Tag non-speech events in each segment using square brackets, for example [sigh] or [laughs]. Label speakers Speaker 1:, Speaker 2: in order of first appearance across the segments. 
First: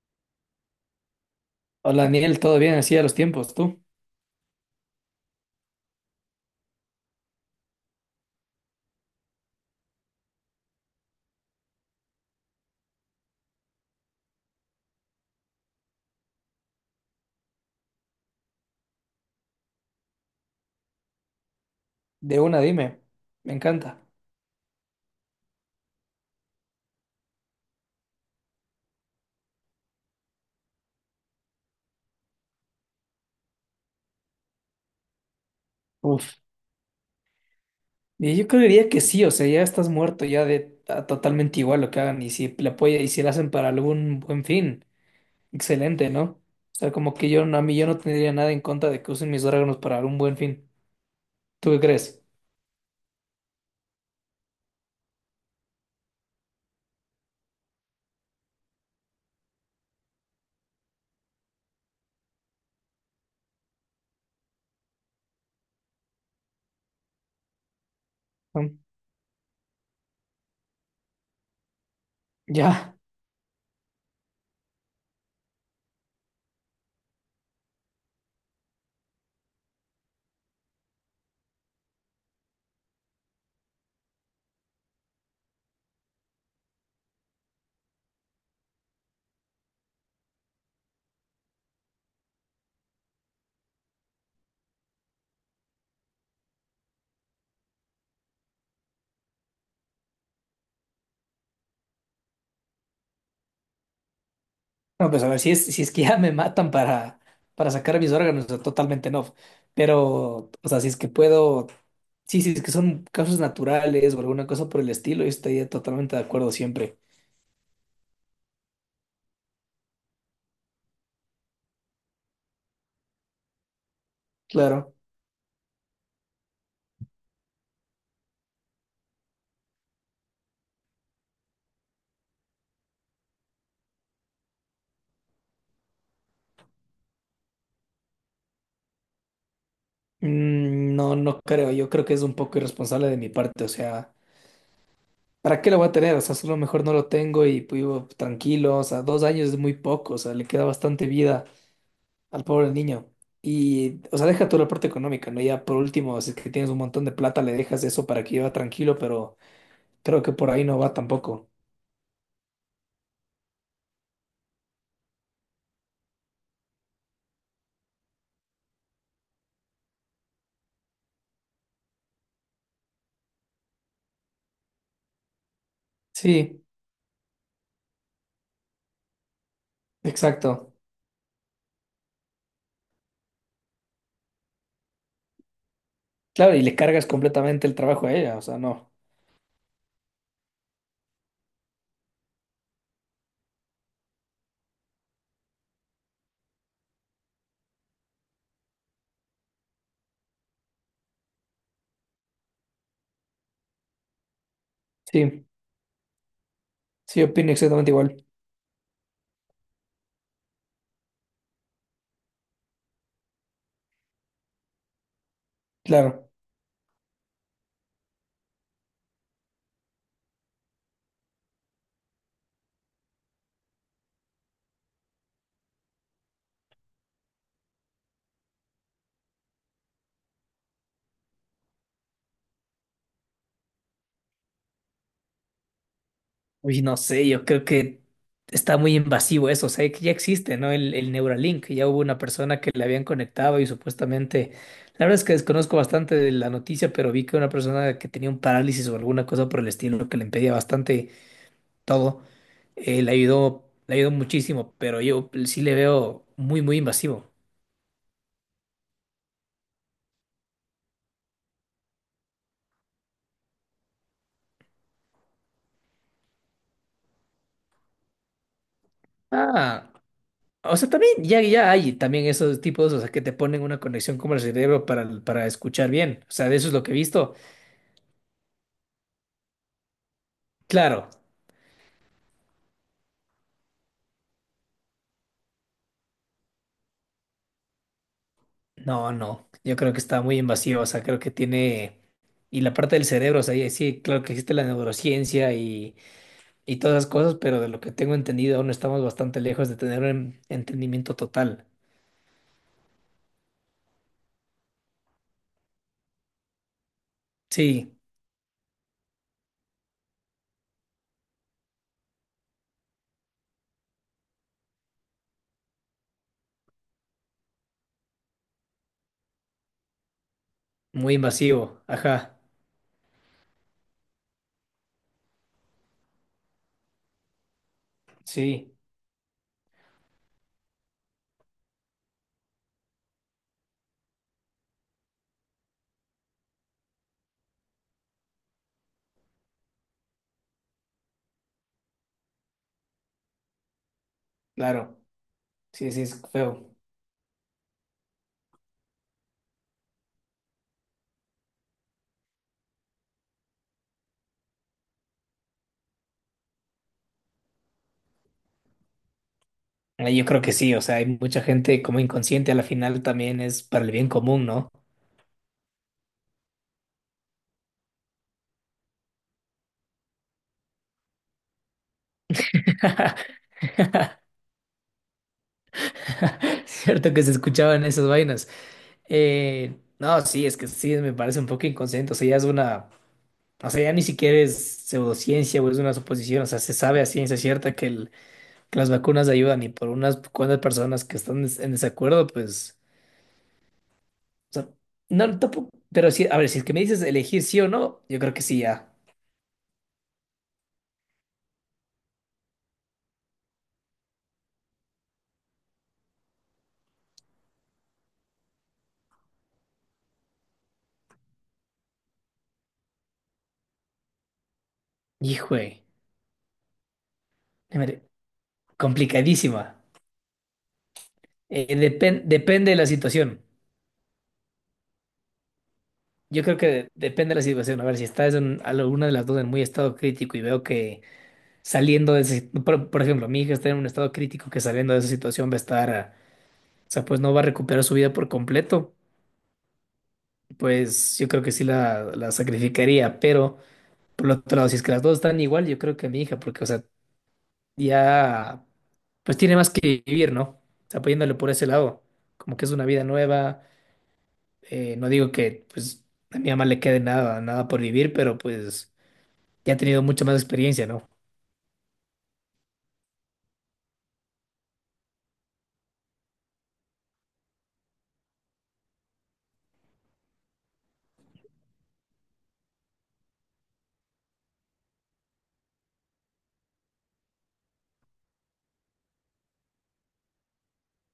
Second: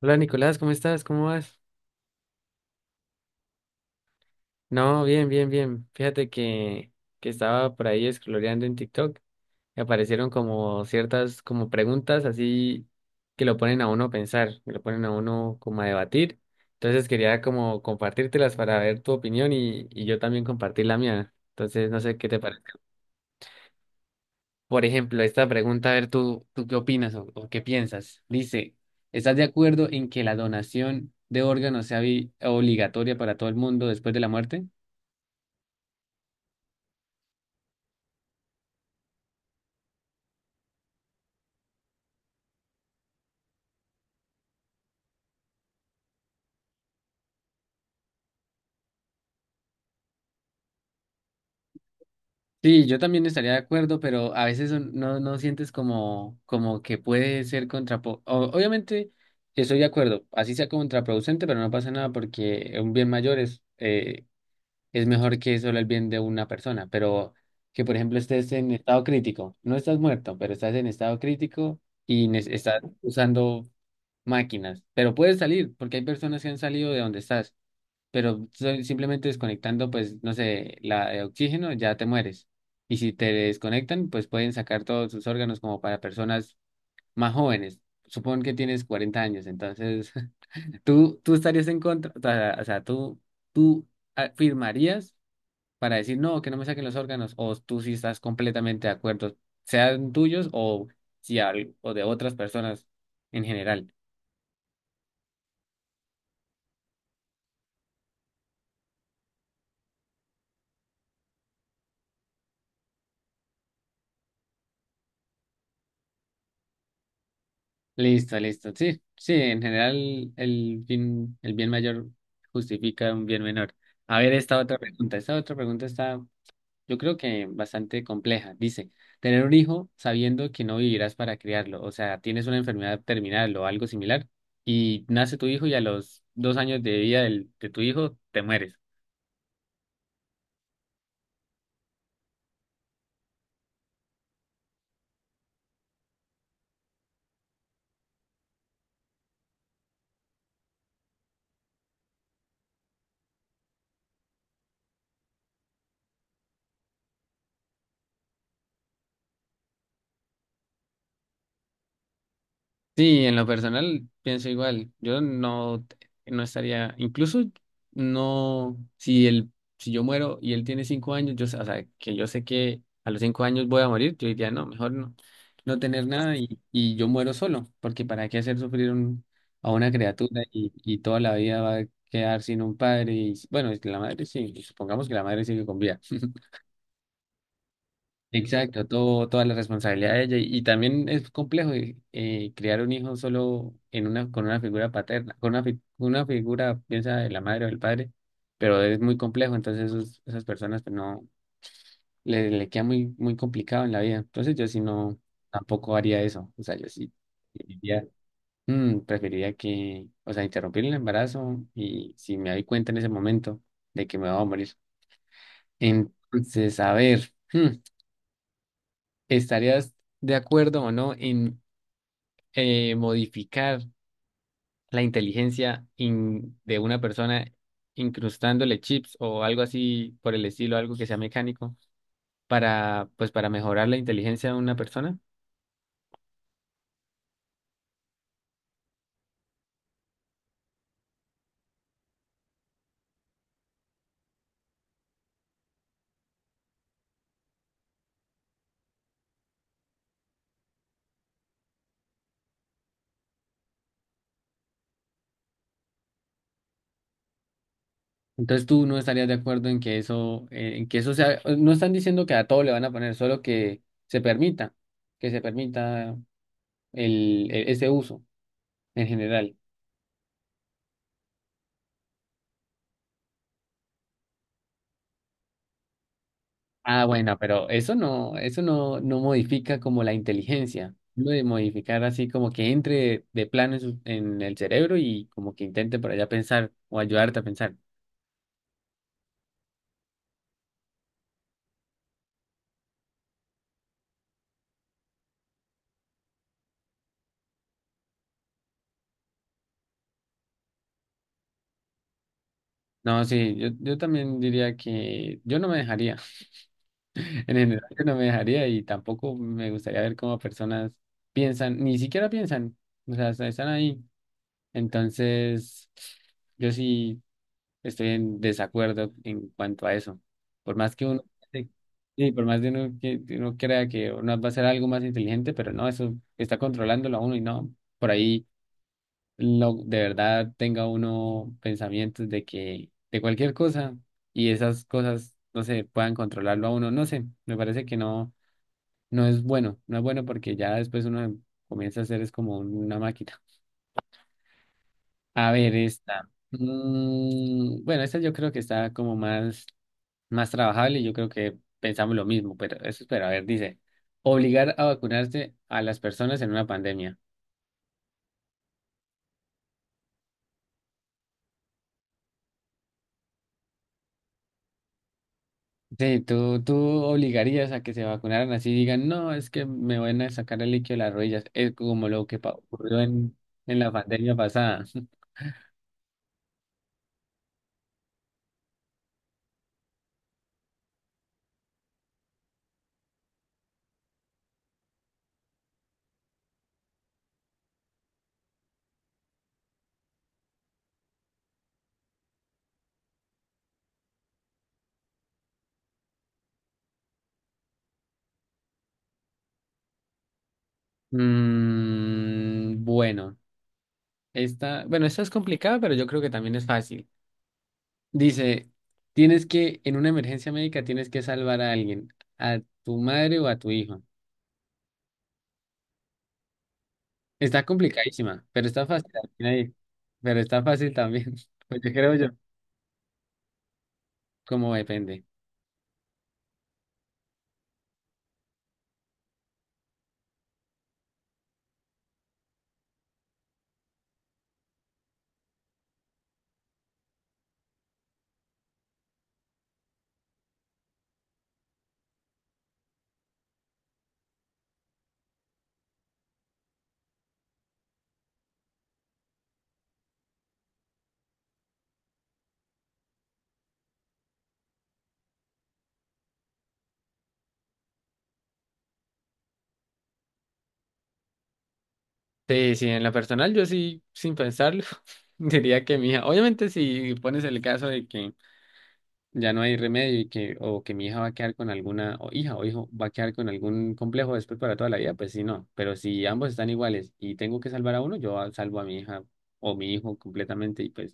Speaker 1: Hola Nicolás, ¿cómo estás? ¿Cómo vas?
Speaker 2: Hola, Daniel, ¿todo bien? Así a los tiempos, tú.
Speaker 1: No, bien, bien, bien. Fíjate que estaba por ahí scrolleando en TikTok y aparecieron como ciertas como preguntas así que lo ponen a uno a pensar, que lo ponen a uno como a debatir. Entonces quería como compartírtelas para ver tu opinión y yo también compartir la mía. Entonces no sé qué te
Speaker 2: De una,
Speaker 1: parece.
Speaker 2: dime. Me encanta.
Speaker 1: Por ejemplo, esta pregunta, a ver tú qué opinas o qué piensas. Dice, ¿estás de acuerdo en que la donación de órganos sea obligatoria para todo el mundo después de la muerte?
Speaker 2: Uf. Y yo creería que sí, o sea, ya estás muerto, ya totalmente igual lo que hagan. Y si le apoya y si lo hacen para algún buen fin, excelente, ¿no? O sea, como que yo no, a mí yo no tendría nada en contra de que usen mis órganos para algún buen fin. ¿Tú qué crees?
Speaker 1: Sí, yo también estaría de acuerdo, pero a veces no sientes como que puede ser obviamente estoy de acuerdo, así sea contraproducente, pero no pasa nada porque un bien mayor es mejor que solo el bien de una persona. Pero que, por ejemplo, estés en
Speaker 2: Mm.
Speaker 1: estado crítico, no estás muerto, pero estás en estado crítico y estás
Speaker 2: Ya.
Speaker 1: usando máquinas, pero puedes salir porque hay personas que han salido de donde estás, pero simplemente desconectando, pues, no sé, la de oxígeno, ya te mueres. Y si te desconectan, pues pueden sacar todos sus órganos como para personas más jóvenes. Supón que tienes 40 años. Entonces, [laughs] tú estarías en contra, o sea, tú firmarías para decir, no, que no me saquen los órganos, o tú sí estás completamente de acuerdo, sean tuyos, o si al- o de otras personas en general.
Speaker 2: No, pues a ver, si es que ya me matan para sacar mis órganos, o sea, totalmente no. Pero, o sea, si es que puedo, sí, si es que son casos naturales o alguna cosa por el estilo, yo estaría totalmente de acuerdo siempre.
Speaker 1: Listo, listo. Sí, sí, en general el bien mayor justifica un bien menor. A ver, esta otra
Speaker 2: Claro.
Speaker 1: pregunta. Esta otra pregunta está, yo creo, que bastante compleja. Dice, tener un hijo sabiendo que no vivirás para criarlo, o sea, tienes una enfermedad terminal o algo similar, y nace tu hijo y a los dos años de vida de tu hijo te mueres.
Speaker 2: Mm, no, no creo. Yo creo que es un poco irresponsable de mi parte. O sea, ¿para qué lo voy a tener? O sea, solo mejor no lo tengo y vivo tranquilo. O sea, 2 años es muy poco. O sea, le queda bastante vida al pobre niño. Y, o sea, deja toda la parte económica, ¿no? Ya por último, si es que tienes un montón de plata, le dejas eso para que lleva tranquilo, pero creo que por ahí no va tampoco.
Speaker 1: Sí, en lo personal pienso igual. Yo no estaría. Incluso no, si él, si yo muero y él tiene cinco años, o sea, que yo sé que a los cinco años voy a morir, yo diría, no, mejor no, no tener nada, y,
Speaker 2: Sí,
Speaker 1: y yo muero solo, porque para qué hacer sufrir a una criatura y,
Speaker 2: exacto.
Speaker 1: y toda la vida va a quedar sin un padre. Y, bueno, es que la madre sí, supongamos que la madre sigue con vida. [laughs]
Speaker 2: Claro, y le cargas completamente el trabajo a ella, o sea,
Speaker 1: Exacto,
Speaker 2: no.
Speaker 1: toda la responsabilidad de ella. Y también es complejo, criar un hijo solo en una, con una figura paterna, con una figura, piensa, de la madre o del padre, pero es muy complejo. Entonces esas personas, pues, no le queda muy, muy complicado en la vida. Entonces yo sí no,
Speaker 2: Sí,
Speaker 1: tampoco haría eso. O sea, yo sí
Speaker 2: sí, opino exactamente
Speaker 1: diría,
Speaker 2: igual.
Speaker 1: preferiría que, o sea, interrumpir el embarazo, y si me doy cuenta en ese momento de que me voy a morir.
Speaker 2: Claro.
Speaker 1: Entonces, a ver. ¿Estarías de acuerdo o no en, modificar la inteligencia de una persona incrustándole chips o algo así por el estilo, algo que sea mecánico, para, mejorar la inteligencia de una persona?
Speaker 2: Uy, no sé, yo creo que está muy invasivo eso, o sea, que ya existe, ¿no? El Neuralink, ya hubo una persona que le habían conectado y supuestamente, la verdad es que desconozco bastante de la noticia, pero vi que una persona que tenía un parálisis o alguna cosa por el estilo que le impedía bastante todo, le ayudó muchísimo, pero yo sí le veo muy, muy invasivo.
Speaker 1: Entonces tú no estarías de acuerdo en que eso sea, no están diciendo que a todo le van a poner, solo que se permita, que se permita, ese uso en general.
Speaker 2: Ah, o sea, también ya, hay también esos tipos, o sea, que te ponen una conexión como el cerebro para escuchar bien, o sea, de eso es lo que he
Speaker 1: Ah,
Speaker 2: visto.
Speaker 1: bueno, pero eso no modifica como la inteligencia.
Speaker 2: Claro,
Speaker 1: Lo de modificar así como que entre de plano en el cerebro y como que intente por allá pensar o ayudarte a pensar.
Speaker 2: no, no, yo creo que está muy invasivo, o sea, creo que tiene, y la parte del cerebro, o sea, y sí, claro que existe la neurociencia y todas esas cosas, pero de lo que tengo entendido aún estamos bastante lejos de tener un entendimiento total.
Speaker 1: No, sí, yo también diría que yo no me dejaría. [laughs] En general,
Speaker 2: Sí,
Speaker 1: yo no me dejaría y tampoco me gustaría ver cómo personas piensan, ni siquiera piensan, o sea, hasta están ahí. Entonces, yo sí. Estoy en desacuerdo en cuanto a eso. Por más que
Speaker 2: muy
Speaker 1: uno, sí,
Speaker 2: invasivo,
Speaker 1: sí,
Speaker 2: ajá,
Speaker 1: por más de uno que uno crea que uno va a ser algo más inteligente, pero no, eso está controlándolo a uno y no, por ahí
Speaker 2: sí,
Speaker 1: lo, de verdad tenga uno pensamientos de cualquier cosa, y esas cosas, no sé, puedan controlarlo a uno, no sé, me parece que no es bueno, no es bueno, porque ya después uno comienza a ser es como una máquina.
Speaker 2: claro,
Speaker 1: A ver
Speaker 2: sí, sí, es
Speaker 1: esta.
Speaker 2: feo.
Speaker 1: Bueno, esta yo creo que está como más trabajable y yo creo que pensamos lo mismo, pero eso espera, a ver, dice, obligar a vacunarse a las personas en una pandemia.
Speaker 2: Yo creo que sí, o sea, hay mucha gente como inconsciente, a la final también es para el bien común, ¿no?
Speaker 1: Sí, tú obligarías a que se vacunaran, así digan, no, es que me van a sacar el líquido de las rodillas. Es como lo que ocurrió en, la pandemia pasada. [laughs]
Speaker 2: [laughs] Cierto que se escuchaban esas vainas. No, sí, es que sí, me parece un poco inconsciente, o sea, ya es una. O sea, ya ni siquiera es pseudociencia o es una suposición. O sea, se sabe a ciencia cierta que, que las vacunas ayudan y por unas cuantas personas que están en desacuerdo, pues. O sea, no, tampoco. Pero sí, a ver, si es que me dices elegir sí o no, yo creo que sí ya.
Speaker 1: Bueno, esta es complicada, pero yo creo que también es fácil. Dice, tienes que, en una emergencia médica, tienes que salvar a alguien, a tu madre o a tu hijo.
Speaker 2: Hijo,
Speaker 1: Está complicadísima, pero está fácil también
Speaker 2: complicadísima.
Speaker 1: ahí. Pero está fácil también. [laughs]
Speaker 2: Eh,
Speaker 1: Pues yo creo
Speaker 2: depen-
Speaker 1: yo,
Speaker 2: depende de la situación.
Speaker 1: como depende.
Speaker 2: Yo creo que depende de la situación. A ver, si estás en alguna de las dos en muy estado crítico y veo que saliendo de ese. Por ejemplo, mi hija está en un estado crítico que saliendo de esa situación va a estar. O sea, pues no va a recuperar su vida por completo. Pues yo creo que sí la sacrificaría, pero por el otro lado, si es que las dos están igual, yo creo que mi hija, porque, o sea, ya, pues tiene más que vivir, ¿no? O sea, apoyándole por ese lado, como que es una vida nueva. No digo que, pues, a mi mamá le quede nada, nada por vivir, pero pues ya ha tenido mucha más experiencia, ¿no?
Speaker 1: Sí, sí, en lo personal yo sí, sin pensarlo, [laughs] diría que mi hija, obviamente si pones el caso de que ya no hay remedio y que, o que mi hija va a quedar con o hija o hijo va a quedar con algún complejo después para toda la vida, pues sí, no. Pero si ambos están iguales y tengo que salvar a uno, yo salvo a mi hija o mi hijo completamente, y pues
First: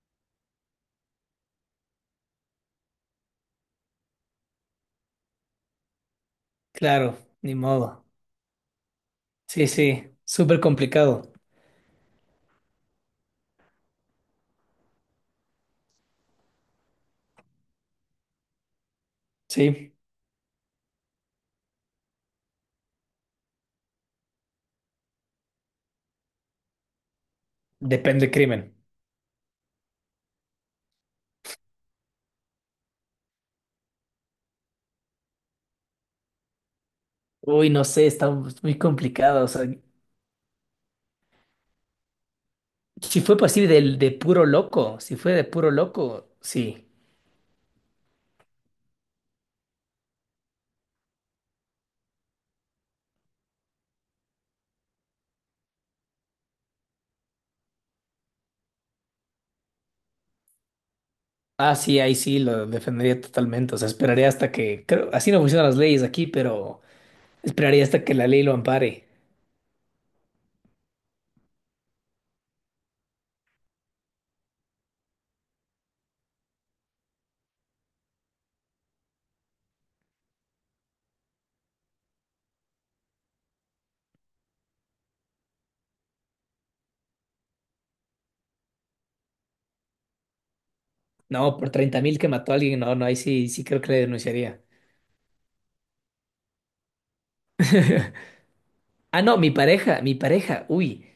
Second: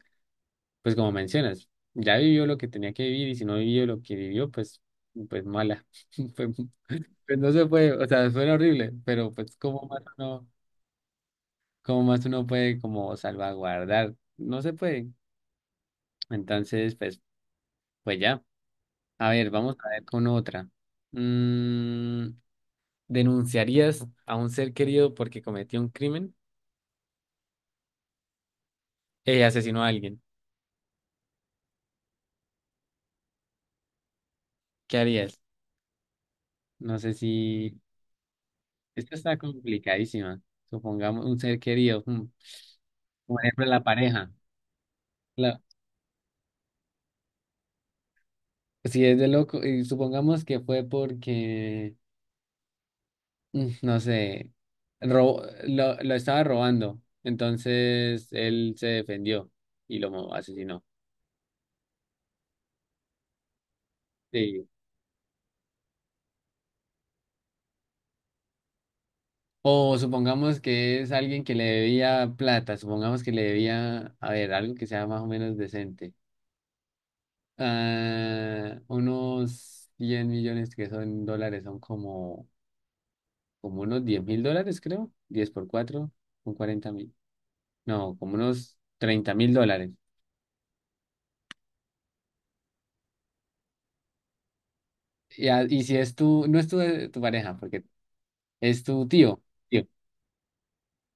Speaker 1: pues como mencionas, ya vivió lo que tenía que vivir, y si no vivió lo que vivió, pues mala. [laughs] Pues,
Speaker 2: Claro,
Speaker 1: pues no
Speaker 2: ni
Speaker 1: se puede, o
Speaker 2: modo.
Speaker 1: sea, suena horrible, pero pues
Speaker 2: Sí,
Speaker 1: cómo más
Speaker 2: sí,
Speaker 1: uno,
Speaker 2: súper complicado.
Speaker 1: cómo más uno puede como salvaguardar, no se puede. Entonces, pues ya. A ver, vamos a
Speaker 2: Sí,
Speaker 1: ver con otra. Mm, ¿Denunciarías a un ser querido porque cometió un crimen?
Speaker 2: depende del crimen.
Speaker 1: Asesinó a alguien. ¿Qué harías? No sé si...
Speaker 2: Uy, no sé, está muy
Speaker 1: Esta está
Speaker 2: complicado. O sea,
Speaker 1: complicadísima. Supongamos un ser querido,
Speaker 2: si fue
Speaker 1: por ejemplo,
Speaker 2: posible
Speaker 1: la
Speaker 2: de
Speaker 1: pareja.
Speaker 2: puro loco, si fue de
Speaker 1: Claro,
Speaker 2: puro loco, sí.
Speaker 1: si es de loco, y supongamos que fue porque, no sé, ro- lo estaba robando, entonces él se defendió y lo asesinó.
Speaker 2: Ah, sí, ahí sí lo defendería totalmente. O sea, esperaría hasta
Speaker 1: Sí.
Speaker 2: que, creo, así no funcionan las leyes aquí, pero esperaría hasta que la ley lo ampare.
Speaker 1: O supongamos que es alguien que le debía plata, supongamos que le debía, a ver, algo que sea más o menos decente. Ah, unos 100 millones, que son dólares, son como unos 10 mil dólares, creo, 10 por 4 son 40 mil, no, como unos 30 mil dólares.
Speaker 2: No, por 30.000 que mató a alguien, no, no, ahí sí, sí creo que le denunciaría.
Speaker 1: Y si no es tu pareja, porque
Speaker 2: [laughs]
Speaker 1: es tu
Speaker 2: Ah, no,
Speaker 1: tío, tío.
Speaker 2: mi pareja, uy.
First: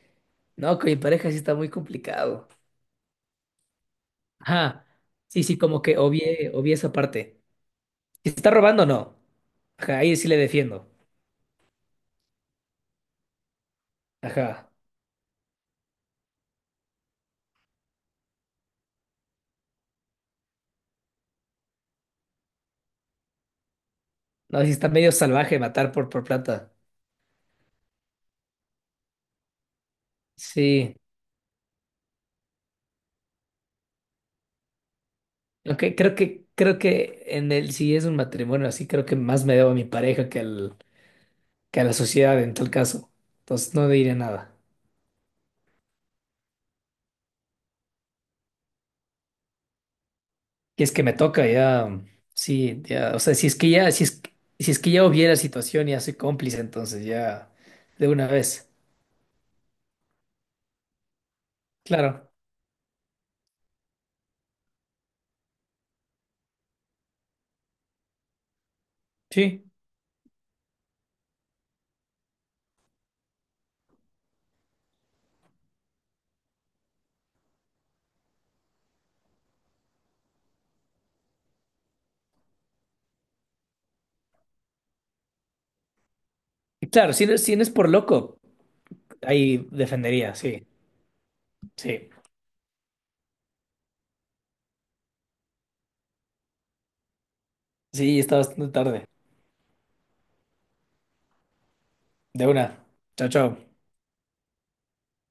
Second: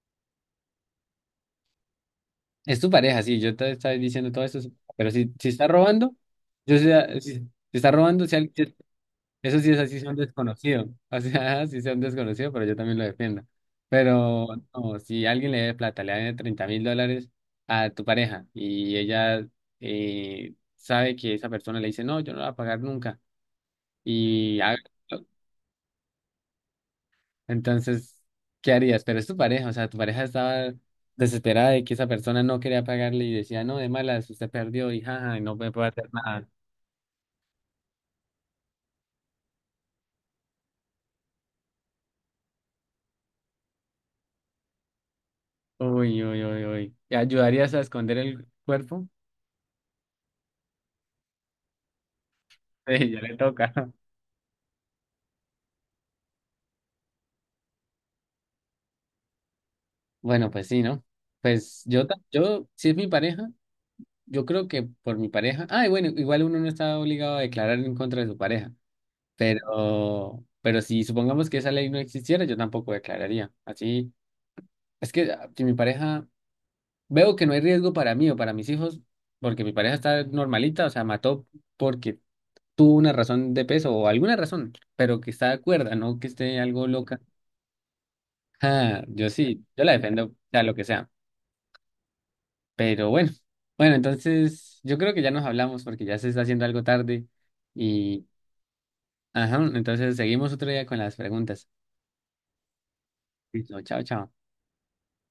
Speaker 2: No, con mi pareja sí está muy complicado.
Speaker 1: Es tu pareja, sí, yo te estaba diciendo todo eso,
Speaker 2: Ajá.
Speaker 1: pero si,
Speaker 2: Sí,
Speaker 1: si
Speaker 2: sí,
Speaker 1: está
Speaker 2: como que
Speaker 1: robando,
Speaker 2: obvié
Speaker 1: yo
Speaker 2: esa
Speaker 1: sea, si,
Speaker 2: parte.
Speaker 1: si está robando,
Speaker 2: Si está robando, no.
Speaker 1: eso sí es
Speaker 2: Ajá,
Speaker 1: así, sea
Speaker 2: ahí
Speaker 1: un
Speaker 2: sí le defiendo.
Speaker 1: desconocido, o sea, [laughs] si sea un desconocido, pero yo también lo defiendo. Pero
Speaker 2: Ajá.
Speaker 1: no, si alguien le debe plata, le debe 30 mil dólares a tu pareja y ella, sabe que esa persona le dice, no, yo no la voy a pagar nunca, y,
Speaker 2: No, si
Speaker 1: ha-
Speaker 2: está medio salvaje matar por, plata.
Speaker 1: entonces, ¿qué harías? Pero es tu pareja, o sea, tu pareja estaba
Speaker 2: Sí,
Speaker 1: desesperada de que esa persona no quería pagarle y decía, no, de malas, usted perdió y jaja, y no me puede
Speaker 2: aunque
Speaker 1: hacer
Speaker 2: creo que
Speaker 1: nada.
Speaker 2: creo que en el si es un matrimonio así, creo que más me debo a mi pareja que al que a la sociedad en tal caso. Entonces no diré nada.
Speaker 1: Uy, uy, uy, uy. ¿Ayudarías a esconder el cuerpo? [laughs]
Speaker 2: Y es que me toca ya, sí,
Speaker 1: Sí,
Speaker 2: ya, o
Speaker 1: ya
Speaker 2: sea,
Speaker 1: le toca.
Speaker 2: si es que ya hubiera situación, ya soy cómplice, entonces ya de una vez.
Speaker 1: Bueno, pues sí, ¿no? Pues yo, ta-
Speaker 2: Claro,
Speaker 1: yo, si es mi pareja, yo creo que por mi pareja. Ay, bueno, igual uno no está obligado a declarar en contra de su pareja,
Speaker 2: sí.
Speaker 1: pero si supongamos que esa ley no existiera, yo tampoco declararía. Así, es que si mi pareja, veo que no hay riesgo para mí o para mis hijos, porque mi pareja está normalita, o sea, mató porque tuvo una razón de peso o alguna razón, pero que está de acuerdo, no que esté algo
Speaker 2: Y claro,
Speaker 1: loca.
Speaker 2: si no es por loco,
Speaker 1: Ah, yo sí,
Speaker 2: ahí
Speaker 1: yo la defiendo
Speaker 2: defendería,
Speaker 1: sea
Speaker 2: sí,
Speaker 1: lo que sea.
Speaker 2: sí.
Speaker 1: Pero bueno, entonces yo creo que ya nos hablamos porque ya se está haciendo algo tarde
Speaker 2: Sí,
Speaker 1: y,
Speaker 2: está bastante tarde.
Speaker 1: ajá, entonces seguimos otro día con las preguntas.
Speaker 2: De una. Chao,
Speaker 1: Listo,
Speaker 2: chao.
Speaker 1: chao, chao.